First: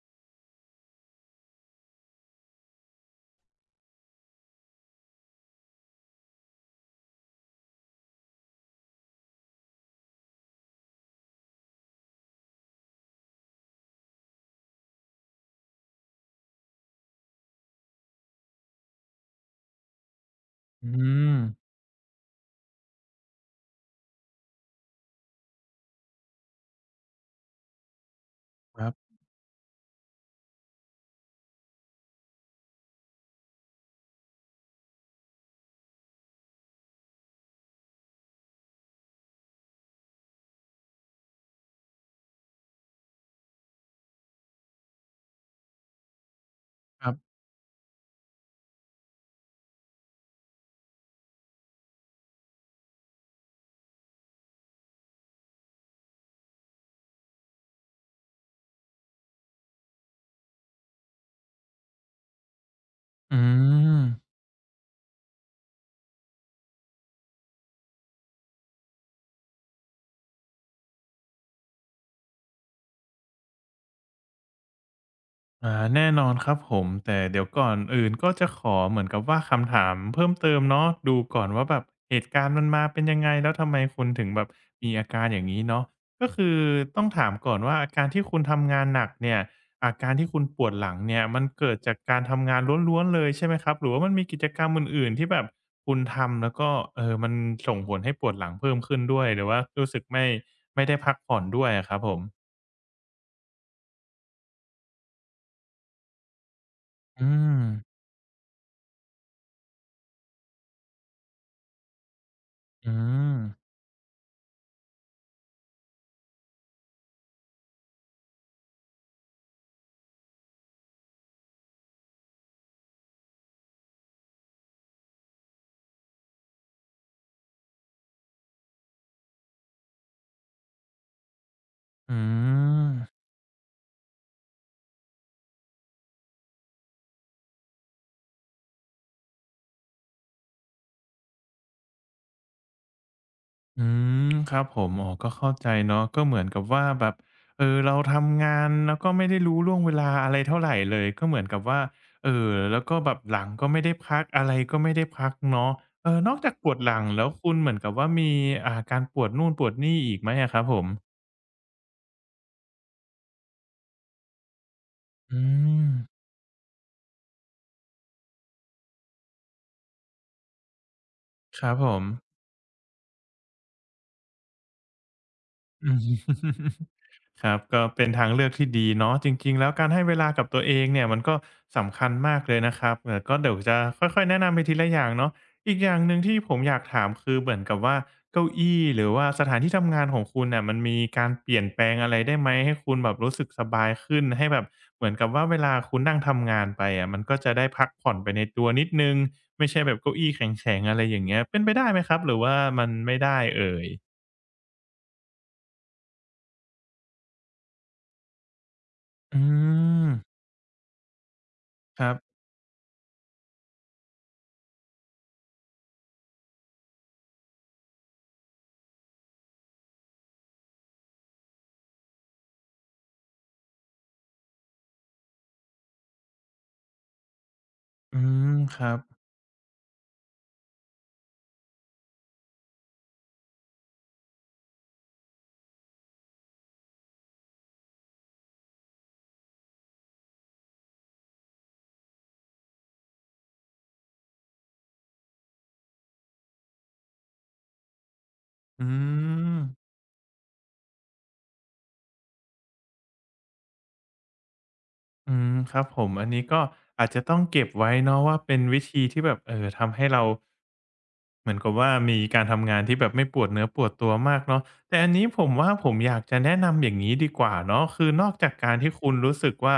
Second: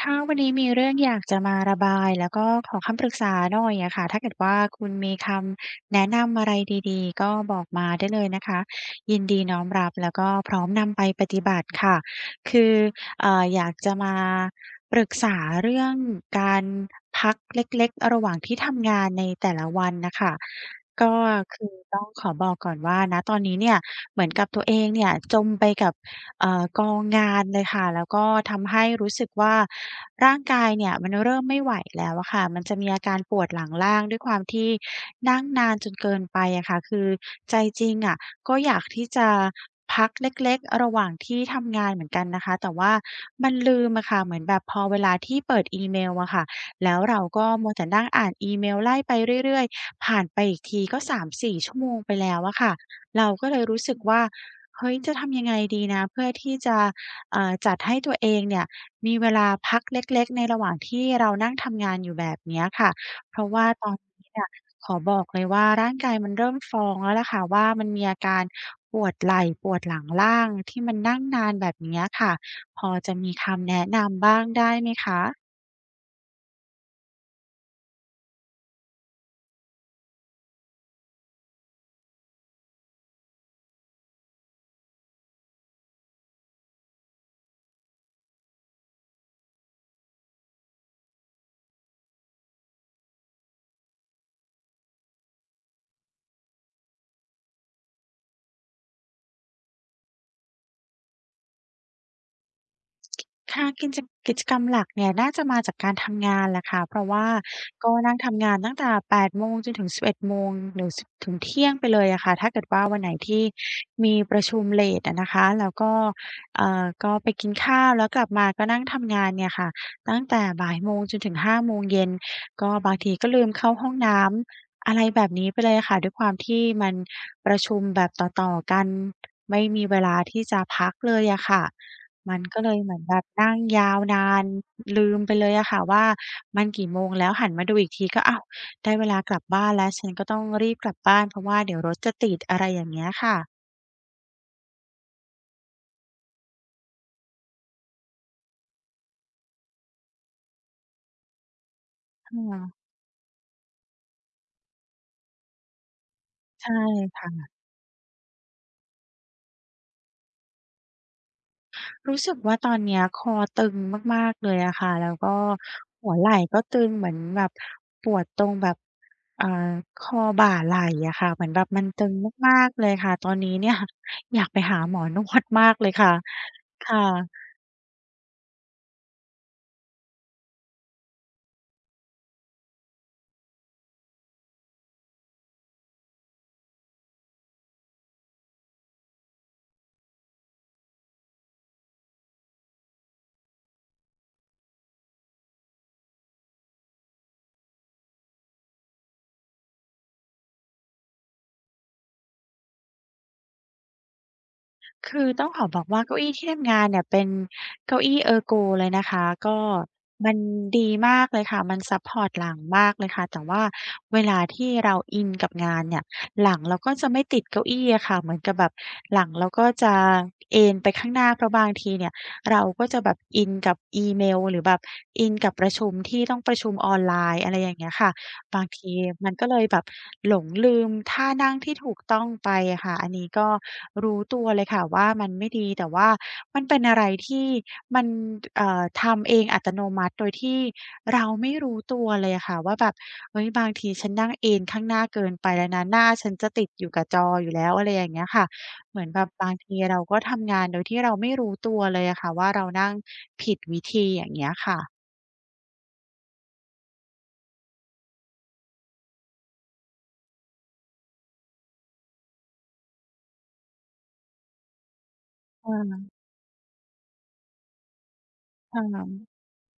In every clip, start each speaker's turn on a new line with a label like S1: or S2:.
S1: ค่ะวันนี้มีเรื่องอยากจะมาระบายแล้วก็ขอคำปรึกษาหน่อยอะค่ะถ้าเกิดว่าคุณมีคำแนะนำอะไรดีๆก็บอกมาได้เลยนะคะยินดีน้อมรับแล้วก็พร้อมนำไปปฏิบัติค่ะคืออยากจะมาปรึกษาเรื่องการพักเล็กๆระหว่างที่ทำงานในแต่ละวันนะคะ
S2: อื
S1: ก็
S2: ม
S1: คือต้องขอบอกก่อนว่านะตอนนี้เนี่ยเหมือนกับตัวเองเนี่ยจมไปกับ กองงานเลยค่ะแล้วก็ทำ
S2: ค
S1: ให้
S2: รับ
S1: รู้สึกว่าร่างกายเนี่ยมันเริ่มไม่ไหวแล้วอะค่ะมันจะมีอาการปวดหลังล่างด้วยความที่นั่งนานจนเกินไปอะค่ะคือใจจริงอะก็อยากที่จะพักเล็กๆระหว่างที่ทำงานเหมือนกันนะคะแต่ว่ามันลืมอะค่ะเหมือนแบบพอเวลาที่เปิดอีเมลอะค่ะแล้ว
S2: ครั
S1: เรา
S2: บ
S1: ก็มัวแต่นั่งอ่านอีเมลไล่ไปเรื่อยๆผ่านไปอีกทีก็3-4ชั่วโมงไปแล้วอะค่ะเราก็เลยรู้สึกว่า เฮ้ย จะทำยังไงดีนะเพื่อที่จะจัดให้ตัวเองเนี่ยมีเวลาพักเล็กๆในระหว่างที่เรานั่งทำงานอยู่แบบเนี้ยค่ะเพ
S2: อื
S1: ราะว่าตอน
S2: ม
S1: นี้เนี่ยขอบอกเลยว่าร่างกายมันเริ่มฟ้องแล้วล่ะค่ะว่ามันมีอาการปวดไหล่ปวดหลังล่างที่มันนั่งนานแบบเนี้ยค่ะพอจะมีคำแนะนำบ้างได้ไหมคะ
S2: แน่นอนครับผมแต่เดี๋ยวก่อนอื่นก็จะขอเหมือนกับว่าคำถามเพิ่มเติมเนาะดูก่อนว่าแบบเหตุการณ์มันมาเป็นยังไงแล้วทำไมคุณถึงแบบมีอาการอย่างนี้เนาะก็คือต้องถามก่อนว่าอาการที่คุณทำงานหนักเนี่ยอาการที่คุณปวดหลังเนี่ยมันเกิดจากการทำงานล้วนๆเลยใช่ไหมครับหรือว่ามันมีกิจกรรมอื่นๆที่แบบคุณทำแล้วก็มันส่งผลให้ปวดหลังเพิ่มขึ้นด้วยหรือว่ารู้สึกไม่ได้พักผ่อนด้วยอะครับผม
S1: ค่ะกิจกรรมหลักเนี่ยน่าจะมาจากการทำงานแหละค่ะเพราะ
S2: อื
S1: ว่า
S2: ม
S1: ก็นั่งทำงานตั้งแต่8 โมงจนถึง11 โมงหรือสบถึงเที่ยงไปเลยอะค่ะถ้าเกิดว่า
S2: อื
S1: วันไหน
S2: ม
S1: ที่มีประชุมเลตอะนะคะแล้วก็ก็ไปกินข้าวแล้วกลับมาก็นั่งทำงานเนี่ยค่ะตั้งแต่บ่ายโมงจนถึง5 โมงเย็นก็บางทีก็ลืมเข้าห้องน้ำอะไรแบบนี้ไปเลยค่ะด้วยความที่มันประชุมแบบต่อๆกันไม่มีเวลาที่จะพักเลยอะค่ะ
S2: อื
S1: มันก็เลย
S2: ม
S1: เหมือนแบบนั่งยาวนานลืมไปเลยอะค่ะว่ามันกี่โมงแล้วหันมาดูอีกทีก็อ้าวได้เวลากลับบ้านแล้วฉันก็ต้องรีบกลับบ้านเพราะว่าเดี๋ยวรถจะติดอะไรอย่างเงี้ยค่ะ
S2: อืมครับผมอ๋อก็เข้าใจเนาะก็เหมือนกับว่าแบบเออเราทำงานแล้วก็ไม่ได้รู้ล่วงเวลาอะไรเท่าไรเลย ก็เหมือนกับว่าเอ่
S1: อื
S2: อ
S1: ม
S2: แล้วก็แบบหลังก็ไม่ได้พักอะไรก็ไม่ได้พักเนาะเออนอกจากป
S1: ใช่
S2: วดหลังแล้ว
S1: ค่ะ
S2: คุณเหมือนกับว่ามีการปวดนู่นปวดนี่อีกไหมอะครับผม
S1: รู้สึกว่าตอนเนี้ยคอตึงมากๆเลยอะค่ะแล้วก็
S2: อืม
S1: หัวไหล่ก็ตึงเหมือนแบบปวดตรงแบบอ่าคอบ่าไหล่อะค่ะเหมือน
S2: ค
S1: แบบ
S2: รับ
S1: มั
S2: ผ
S1: น
S2: ม
S1: ตึงมากๆเลยค่ะตอนนี้เนี่ย อยากไปหาหมอนวดมากเล
S2: อื
S1: ย
S2: ม
S1: ค่ะค่ะ
S2: ครับก็เป็นทางเลือกที่ดีเนาะจริงๆแล้วการให้เวลากับตัวเองเนี่ยมันก็สำคัญมากเลยนะครับก็เดี๋ยวจะค่อยๆแนะนำไปทีละอย่างเนาะอีกอย่างหนึ่งที่ผมอยากถามคือเหมือนกับว่าเก้าอี้หรือว่าสถานที่ทำงานของคุณน่ะมันมีการเปลี่ยนแปลงอะไรได้ไหมให้คุณแบบรู้สึกสบายขึ้นให้แบบเหมือนกับว่าเวลาคุณนั่งทำงานไปอะมันก็จะได้พักผ่อนไปในตัวนิดหนึ่งไม่ใช่แบบเก้าอี้แข็งๆอะไรอย่างเงี้ยเป็นไปได้ไหมครับหรือว่ามันไม่ได้เอ่ย
S1: คือต้องขอบอกว่าเก้าอี้ที่ทำงานเนี่ยเป็นเก้าอี้ Ergo เลยนะคะ
S2: อื
S1: ก็
S2: ม
S1: มันดีมากเลยค่ะมันซั
S2: ค
S1: ป
S2: รั
S1: พอร์ต
S2: บ
S1: หลังมากเลยค่ะแต่ว่าเวลาที่เราอินกับงานเนี่ยหลังเราก็จะไม่ติดเก้าอี้อะค่ะเหมือนกับแบบหลังเราก็จะเอนไปข้างหน้าเพราะบางทีเนี่ยเราก็จะแบบอินกับอีเมลหรือแบบอินกับประชุมที่ต้องประชุมออนไลน์อะไรอย่างเงี้ยค่ะ
S2: อืม
S1: บาง
S2: ค
S1: ที
S2: รับ
S1: มันก็เลยแบบหลงลืมท่านั่งที่ถูกต้องไปอะค่ะอันนี้ก็รู้ตัวเลยค่ะว่ามันไม่ดีแต่ว่ามันเป็นอะไรที่มันทำเองอัตโนมัติโดยที่เราไม่รู้ตัวเลยอะค่ะว่าแบบเฮ้ยบางทีฉันนั่งเอนข้างหน้าเกินไปแล้วนะหน้าฉันจะติดอยู่กับจออยู่แล้วอะไรอย่างเงี้ยค่ะ
S2: อื
S1: เหมือนแบบบาง
S2: ม
S1: ทีเราก็ทำงานโดยที่เราไม่รู้ตัวเลยอะค่ะว่าเรานั่งผิดวิธีอย่างเงี้ยค่ะ
S2: อืม ครับผมอันนี้ก็อาจจะต้องเก็บไว้เนาะว่าเป็นวิธีที่แบบเออทำให้เราเหมือนกับว่ามีการทำงานที่แบบไม่ปวดเนื้อปวดตัวมากเนาะแต่อันนี้ผมว่าผมอ
S1: เออ
S2: ยากจะแนะนำอย่างงี้ดีกว่าเนาะคือนอกจากการ
S1: ค่
S2: ที่คุณรู้
S1: ะ
S2: สึกว่า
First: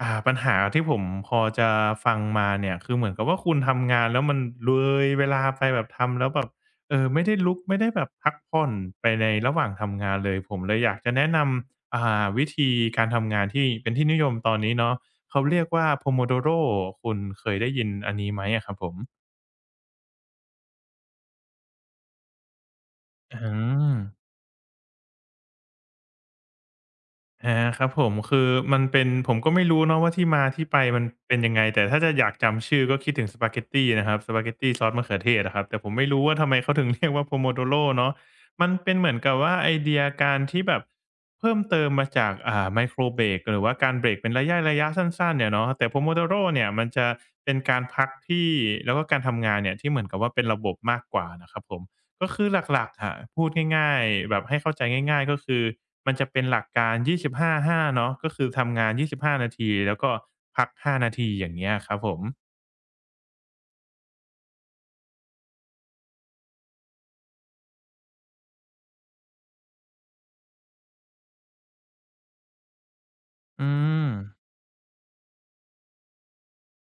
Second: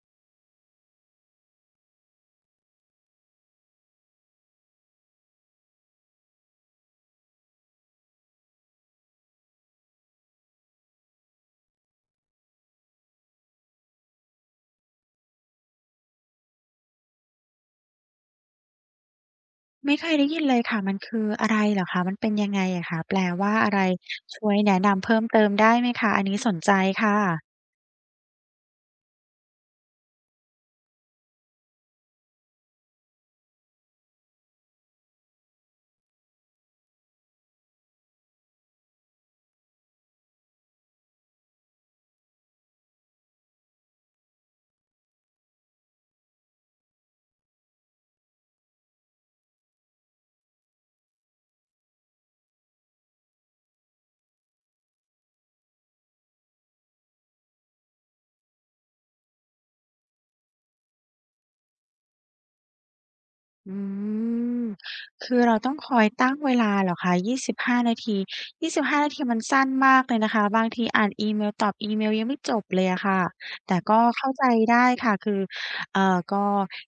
S2: ปัญหาที่ผมพอจะฟังมาเนี่ยคือเหมือนกับว่าคุณทำงานแล้วมันเลยเวลาไปแบบทำแล้วแบบไม่ได้ลุกไม่ได้แบบพักผ่อนไปในระหว่างทำงานเลยผมเลยอยากจะแนะนำ วิธีการทำงานที่เป็นที่นิยมตอนนี้เนาะเขาเรียกว่า Pomodoro คุณเคยได้ยินอันนี้ไหมอะครับผม
S1: ไม่เคยได้ยินเลยค่ะมันคืออะไรเหรอคะมันเป็นยังไงอะคะแปล
S2: อื
S1: ว่าอะไร
S2: ม
S1: ช่วยแนะนำเพิ่มเติมได้ไหมคะอันนี้สนใจค่ะ
S2: อาครับผมคือมันเป็นผมก็ไม่รู้เนาะว่าที่มาที่ไปมันเป็นยังไงแต่ถ้าจะอยากจำชื่อก็คิดถึงสปาเกตตีนะครับสปาเกตตีซอสมะเขือเทศอะครับแต่ผมไม่รู้ว่าทำไมเขาถึงเรียกว่า Pomodoro เนาะมันเป็นเหมือนกับว่าไอเดียการที่แบบเพิ่มเติมมาจากไมโครเบรกหรือว่าการเบรกเป็นระยะๆสั้นๆเนี่ยเนาะแต่ Pomodoro เนี่ยมันจะเป็นการพักที่แล้วก็การทำงานเนี่ยที่เหมือนกับว่าเป็นระบบมากกว่านะครับผม ก็คือหลักๆอะพูดง่ายๆแบบให้เข้าใจง่ายๆก็คือมันจะเป็นหลักการ2 5าห้าเนาะก็คือทำงาน25นาทีแล้วก็พัก5นาทีอย่างเงี้ยครับผม
S1: อืมคือเราต้องคอยตั้งเวลาเหรอคะ25นาที25นาทีมันสั้นมากเลยนะคะบางทีอ่านอีเมลตอบอีเมลยังไม่จบเลยอะค่ะ
S2: อื
S1: แต่ก็
S2: ม
S1: เข้าใจได้ค่ะคือก็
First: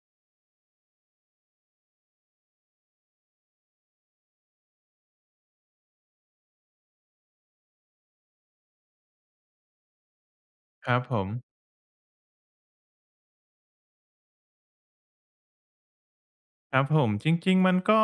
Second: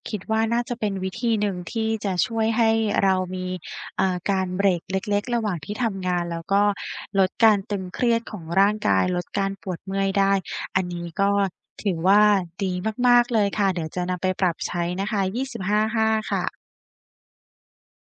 S1: คิดว่าน่าจะเป็นวิธีหนึ่งที่จะช่วยให้เรามีการเบรกเล็กๆระหว่างที่ทำงานแล้วก็ลดการตึงเครียดของร่างกายลดการปวดเมื่อยได้อัน
S2: ครับ
S1: นี้
S2: ผม
S1: ก็ถือว่าดีมากๆเลยค่ะเดี๋ยวจะนำไปปรับใช้นะคะ25/5ค่ะ
S2: ครับผมจริงๆมันก็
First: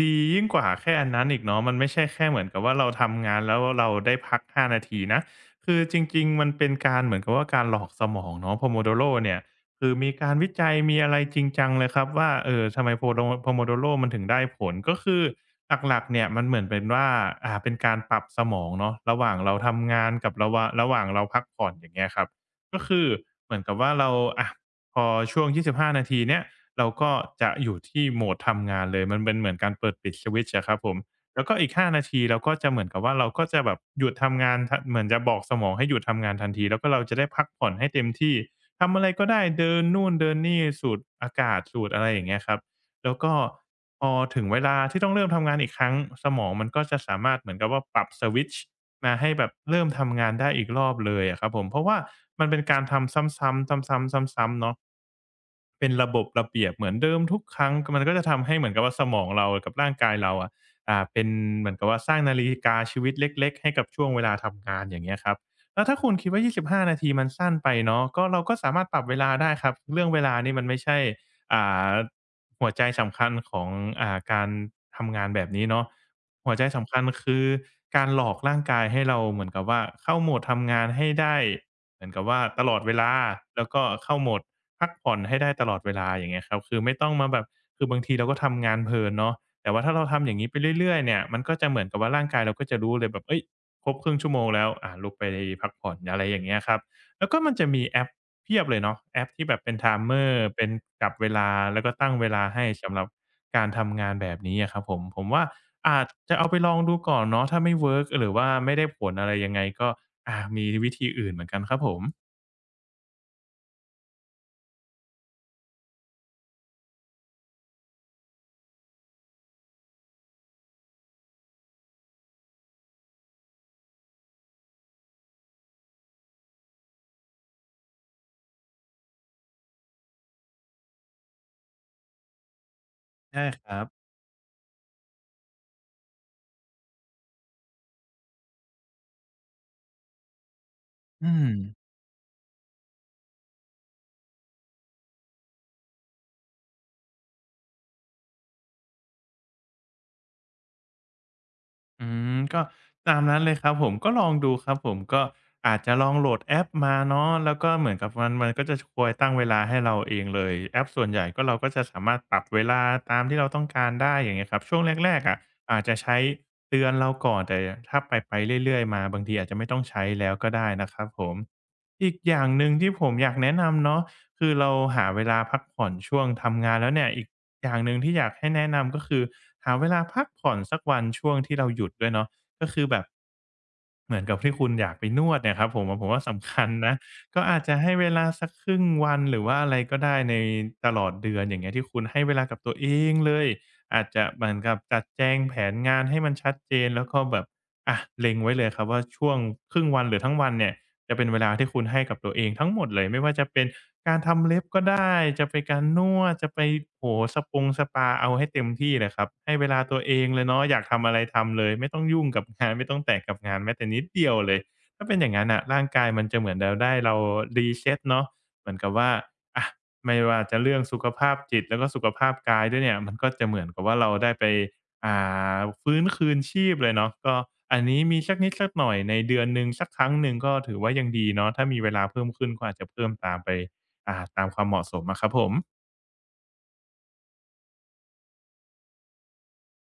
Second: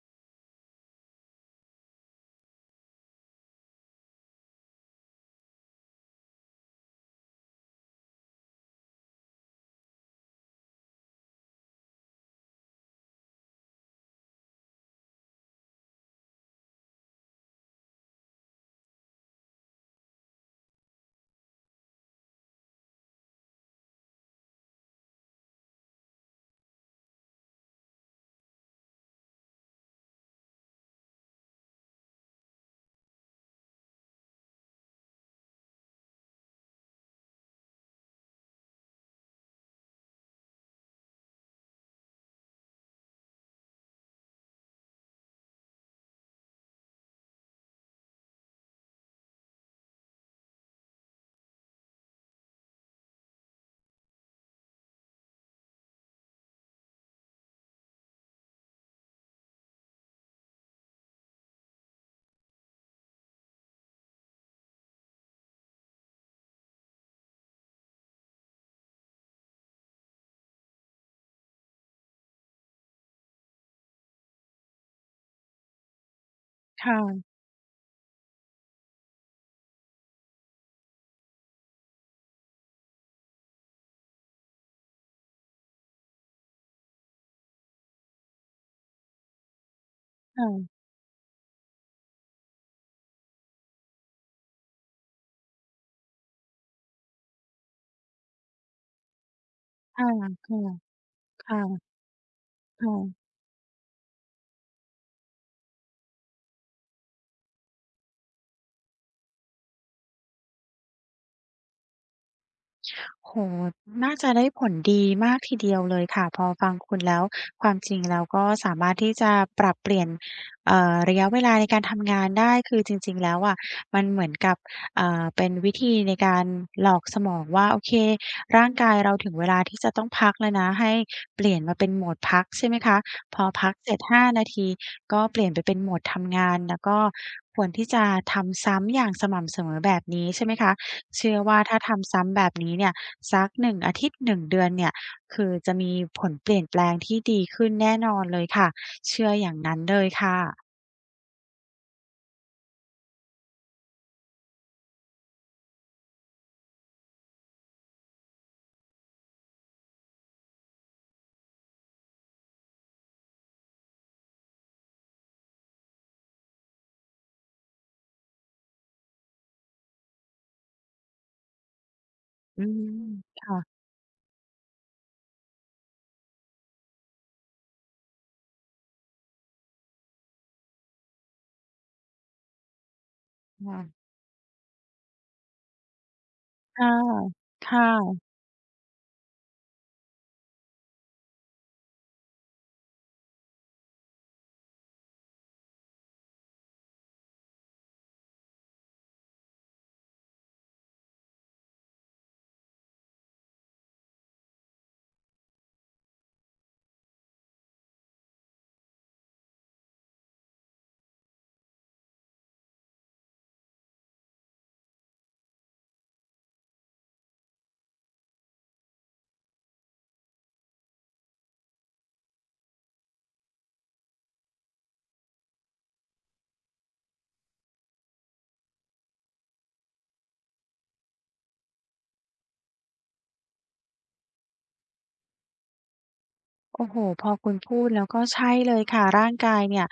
S2: ดียิ่งกว่าแค่อันนั้นอีกเนาะมันไม่ใช่แค่เหมือนกับว่าเราทำงานแล้วเราได้พัก5นาทีนะคือจริงๆมันเป็นการเหมือนกับว่าการหลอกสมองเนาะ Pomodoro เนี่ยคือมีการวิจัยมีอะไรจริงจังเลยครับว่าทำไม Pomodoro มันถึงได้ผลก็คือหลักๆเนี่ยมันเหมือนเป็นว่าเป็นการปรับสมองเนาะระหว่างเราทำงานกับระหว่างเราพักผ่อนอย่างเงี้ยครับก็คือเหมือนกับว่าเราอะพอช่วงยี่สิบห้านาทีเนี้ย เราก็จะอยู่ที่โหมดทำงานเลยมันเป็นเหมือนการเปิดปิดสวิตช์อะครับผมแล้วก็อีก5นาทีเราก็จะเหมือนกับว่าเราก็จะแบบหยุดทำงานทเหมือนจะบอกสมองให้หยุดทำงานทันทีแล้วก็เราจะได้พักผ่อนให้เต็มที่ทำอะไรก็ได้เดินนู่นเดินนี่สูดอากาศสูดอะไรอย่างเงี้ยครับแล้วก็พอถึงเวลาที่ต้องเริ่มทำงานอีกครั้งสมองมันก็จะสามารถเหมือนกับว่าปรับสวิตช์มาให้แบบเริ่มทำงานได้อีกรอบเลยอะครับผมเพราะว่ามันเป็นการทำซ้ำๆซ้ำๆซ้ำๆเนาะ เป็นระบบระเบียบเหมือนเดิมทุกครั้งมันก็จะทำให้เหมือนกับว่าสมองเรากับร่างกายเราอะเป็นเหมือนกับว่าสร้างนาฬิกาชีวิตเล็กๆให้กับช่วงเวลาทำงานอย่างเงี้ยครับแล้วถ้าคุณคิดว่า25นาทีมันสั้นไปเนาะก็เราก็สามารถปรับเวลาได้ครับเรื่องเวลานี่มันไม่ใช่อ่าหัวใจสำคัญของการทำงานแบบนี้เนาะหัวใจ
S1: ค
S2: สำคัญคื
S1: ่ะ
S2: อการหลอกร่างกายให้เราเหมือนกับว่าเข้าโหมดทำงานให้ได้เหมือนกับว่าตลอดเวลาแล้วก็เข้าโหมด พักผ่อนให้ได้ตลอดเวลาอย่างเงี้ยครับคือไม่ต้องมาแบบคือบางทีเราก็ทำงานเพลินเนาะแต่ว่าถ้าเราทำอย่างนี้ไป
S1: ค่ะ
S2: เรื่อยๆเนี่ยมันก็จะเหมือนกับว่าร่างกายเราก็จะรู้เลยแบบเฮ้ยครบครึ่งชั่วโมงแล้วอาลุกไปพักผ่อนอะไรอย่างเงี้ยครับแล้วก็มันจะมีแอปเพียบเลยเนาะแอปที่แบบเป็น
S1: ค่ะ
S2: timer
S1: ค่ะ
S2: เป็นกลับเวลาแล้ว
S1: ค่ะ
S2: ก็ตั้งเวลาให้สำหรับ
S1: ค่ะ
S2: การทำงานแบบนี้อะครับผมผมว่าอาจจะเอาไปลองดูก่อนเนาะถ้าไม่เวิร์กหรือว่าไม่ได้ผลอะไรยังไงก็มีวิธีอื่นเหมือนกันครับผม
S1: โอ้โฮน่าจะได้ผลดีมากทีเดียวเลยค่ะพอฟังคุณแล้วความจริงแล้วก็สามารถที่จะปรับเปลี่ยนระยะเวลาในการทำงานได้คือจริงๆแล้วอะมันเหมือนกับเป็นวิธีในการหลอกสมองว่าโอเคร่างกายเราถึงเวลาที่จะต้องพักแล้วนะให้เปลี่ยนมาเป็นโหมดพักใช่ไหมคะพ
S2: ใช่
S1: อ
S2: ค
S1: พัก
S2: รับ
S1: เสร็จ5 นาทีก็เปลี่ยนไปเป็นโหมดทำงานแล้วก็ควรที่จะทำซ้ำอย่างสม่ำเสมอแบบนี้ใช่ไหมคะ
S2: อื
S1: เชื่อ
S2: ม
S1: ว่าถ้าทำซ้ำแบบนี้เนี่ย สักหนึ่งอาทิตย์หนึ่งเดือนเนี่ยคือจะมีผลเปลี่ยนแปลงที่ดีขึ้นแน่นอนเลยค่ะเชื่ออย่างนั้นเลยค่ะ
S2: อืมก็ตามนั้นเลยครับผมก็ลองดูครับผมก็อาจจะลองโหลดแอปมาเนาะแล้วก็เหมือนกับมันก็จะคอยตั้งเวลาให้เราเองเลยแอปส่วนใหญ่ก็เราก็จะสามารถปรับเวลาตามที่เราต้องการได้อย่างเงี้ยครับช่วงแรกๆอะอาจจะใช้เตือนเราก่อนแต่ถ้าไปๆเรื่อยๆมาบางทีอาจจะไม่ต้องใช้แล้วก็ได้นะครับผมอีกอย่างห
S1: อื
S2: นึ่ง
S1: ม
S2: ที่ผมอยากแนะ
S1: ค่ะ
S2: นำเนาะคือเราหาเวลาพักผ่อนช่วงทำงานแล้วเนี่ยอีก อย่างหนึ่งที่อยากให้แนะนำก็คือหาเวลาพักผ่อนสักวันช่วงที่เราหยุดด้วยเนาะก็คือแบบ
S1: ค่ะ
S2: เหมือนกับที่คุณอยากไปนวดเนี่ยครับผมผมว่าสำคัญ
S1: ค่ะ
S2: นะก็อาจ
S1: ค
S2: จะให้เวลา
S1: ่ะ
S2: สักครึ่งวันหรือว่าอะไรก็ได้ในตลอดเดือนอย่างเงี้ยที่คุณให้เวลากับตัวเองเลยอาจจะเหมือนกับจัดแจงแผนงานให้มันชัดเจนแล้วก็แบบอะเล็งไว้เลยครับว่าช่วงครึ่งวันหรือทั้งวันเนี่ย จะเป็นเวลาที่คุณให้กับตัวเองทั้งหมดเลยไม่ว่าจะเป็นการทำเล็บก็ได้จะไปการนวดจะไปโอ้โฮสปงสปาเอาให้เต็มที่เลยครับให้เวลาตัวเองเลยเนาะอยากทำอะไรทำเลยไม่ต้องยุ่งกับงานไม่ต้องแตะกับงานแม้แต่นิดเดียวเลยถ้าเป็นอย่างงั้นน่ะร่างกายมันจะเหมือนเราได้เรา reset เนาะเหมือนกับว่าอะไม่ว่าจะเรื่องสุขภาพจิตแล้วก็สุขภาพกายด้วยเนี่ยมันก็จะเหมือนกับว่าเราได้ไป อ่าฟื้นคืนชีพเลยเนาะก็อันนี้มีสักนิดสักหน่อยในเดือนหนึ่งสักครั้งหนึ่งก็ถือว่ายังดีเนาะถ้ามีเวลาเพิ่มขึ้นก็อาจจะเพิ่มตามไปตามความเหมาะสมอะครับผม
S1: โอ้โฮพอคุณพูดแล้วก็ใช่เลยค่ะร่างกายเนี่ย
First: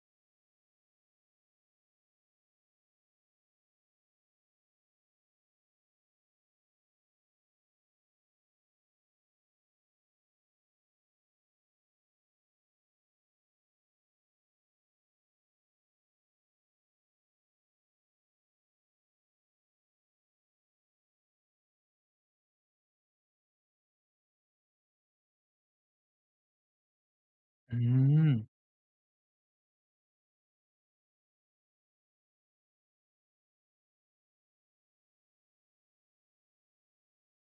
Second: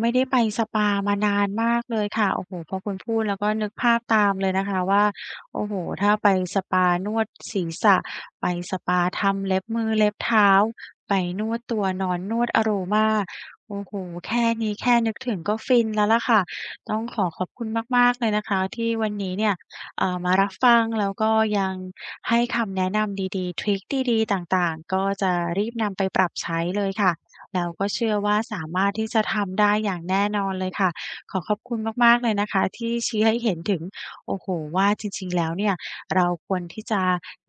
S1: ไม่ได้ไปสปามานานมากเลยค่ะโอ้โฮพอคุณพูดแล้วก็นึกภาพตามเลยนะคะว่าโอ้โฮถ้าไปสปานวดศีรษะไปสปาทำเล็บมือเล็บเท้าไปนวดตัวนอนนวดอโรมาโอ้โฮแค่นี้แค่นึกถึงก็ฟินแล้วล่ะค่ะต้องขอขอบคุณมากๆเลยนะคะที่วันนี้เนี่ยมารับฟังแล้วก็ยัง ให้คำแนะนำดีๆทริคดีๆต่างๆ ก็จะรีบนำไปปรับใช้เลยค่ะ แล้ว
S2: อื
S1: ก็เชื่อ
S2: ม
S1: ว่าสามารถที่จะทำได้อย่างแน่นอนเลยค่ะ ขอขอบคุณมากๆเลยนะคะที่ชี้ให้เห็นถึงโอ้โฮว่าจริงๆ แล้วเนี่ยเราควรที่จะ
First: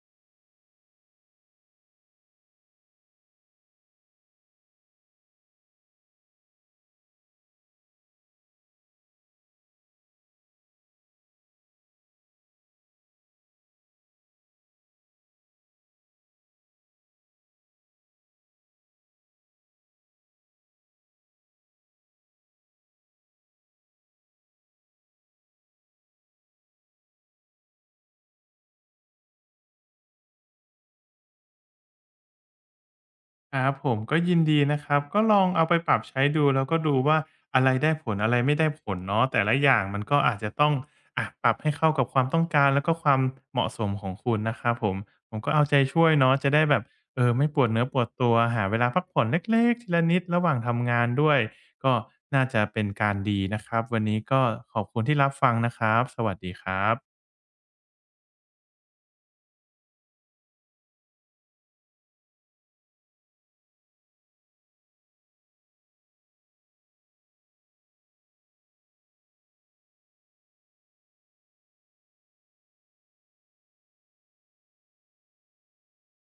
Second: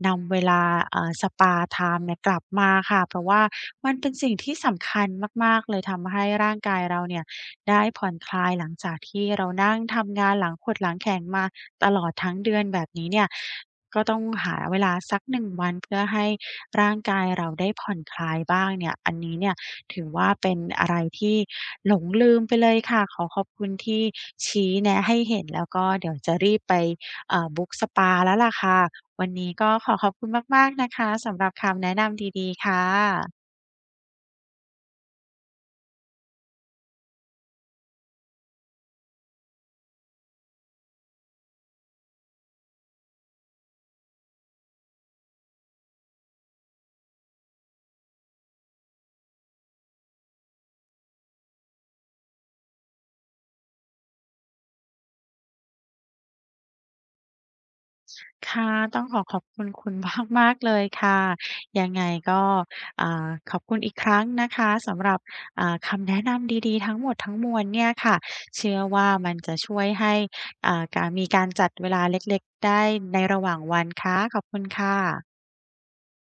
S1: นำเวลาสปาไทม์เนี่ยกลับมาค่ะเพราะว่ามันเป็นสิ่งที่สำคัญมากๆเลยทำให้ร่างกายเราเนี่ยได้ผ่อนคลายหลังจากที่เรานั่งทำงานหลังขดหลังแข็งมา ตลอดทั้งเดือนแบบนี้เนี่ยก็ต้องหาเวลาสัก1วันเพื่อให้ร่างกายเราได้ผ่อนคลายบ้างเนี่ยอันนี้เนี่ยถือว่าเป็นอะไรที่หลงลืมไปเลยค่ะขอขอบคุณที่ชี้แนะให้เห็นแล้วก็เดี๋ยวจะรีบไปบุ๊กสปาแล้วล่ะค่ะวันนี้ก็ขอขอบคุณมากๆนะคะสำหรับคำแนะนำดีๆค่ะ
S2: ครับผมก็ยินดีนะครับก็ลองเอาไปปรับใช้ดูแล้วก็ดูว่าอะไรได้ผลอะไรไม่ได้ผลเนาะแต่ละอย่างมันก็อาจจะต้องปรับให้เข้ากับความต้องการแล้วก็ความเหมาะสมของคุณนะครับผมผมก็เอาใจช่วยเนาะจะได้แบบเออไม่ปวดเนื้อปวดตัวหาเวลาพักผ่อนเล็กๆทีละนิดระหว่างทำงานด้วยก็น่าจะเป็นการดีนะครับวันนี้ก็ขอบคุณที่รับฟังนะครับสวัสดีครับ
S1: ค่ะต้องขอขอบคุณคุณมากๆเลยค่ะยังไงก็ขอบคุณอีกครั้งนะคะสำหรับคำแนะนำดีๆทั้งหมดทั้งมวลเนี่ยค่ะเชื่อว่ามันจะช่วยให้การมีการจัดเวลาเล็กๆได้ในระหว่างวันค่ะขอบคุณค่ะ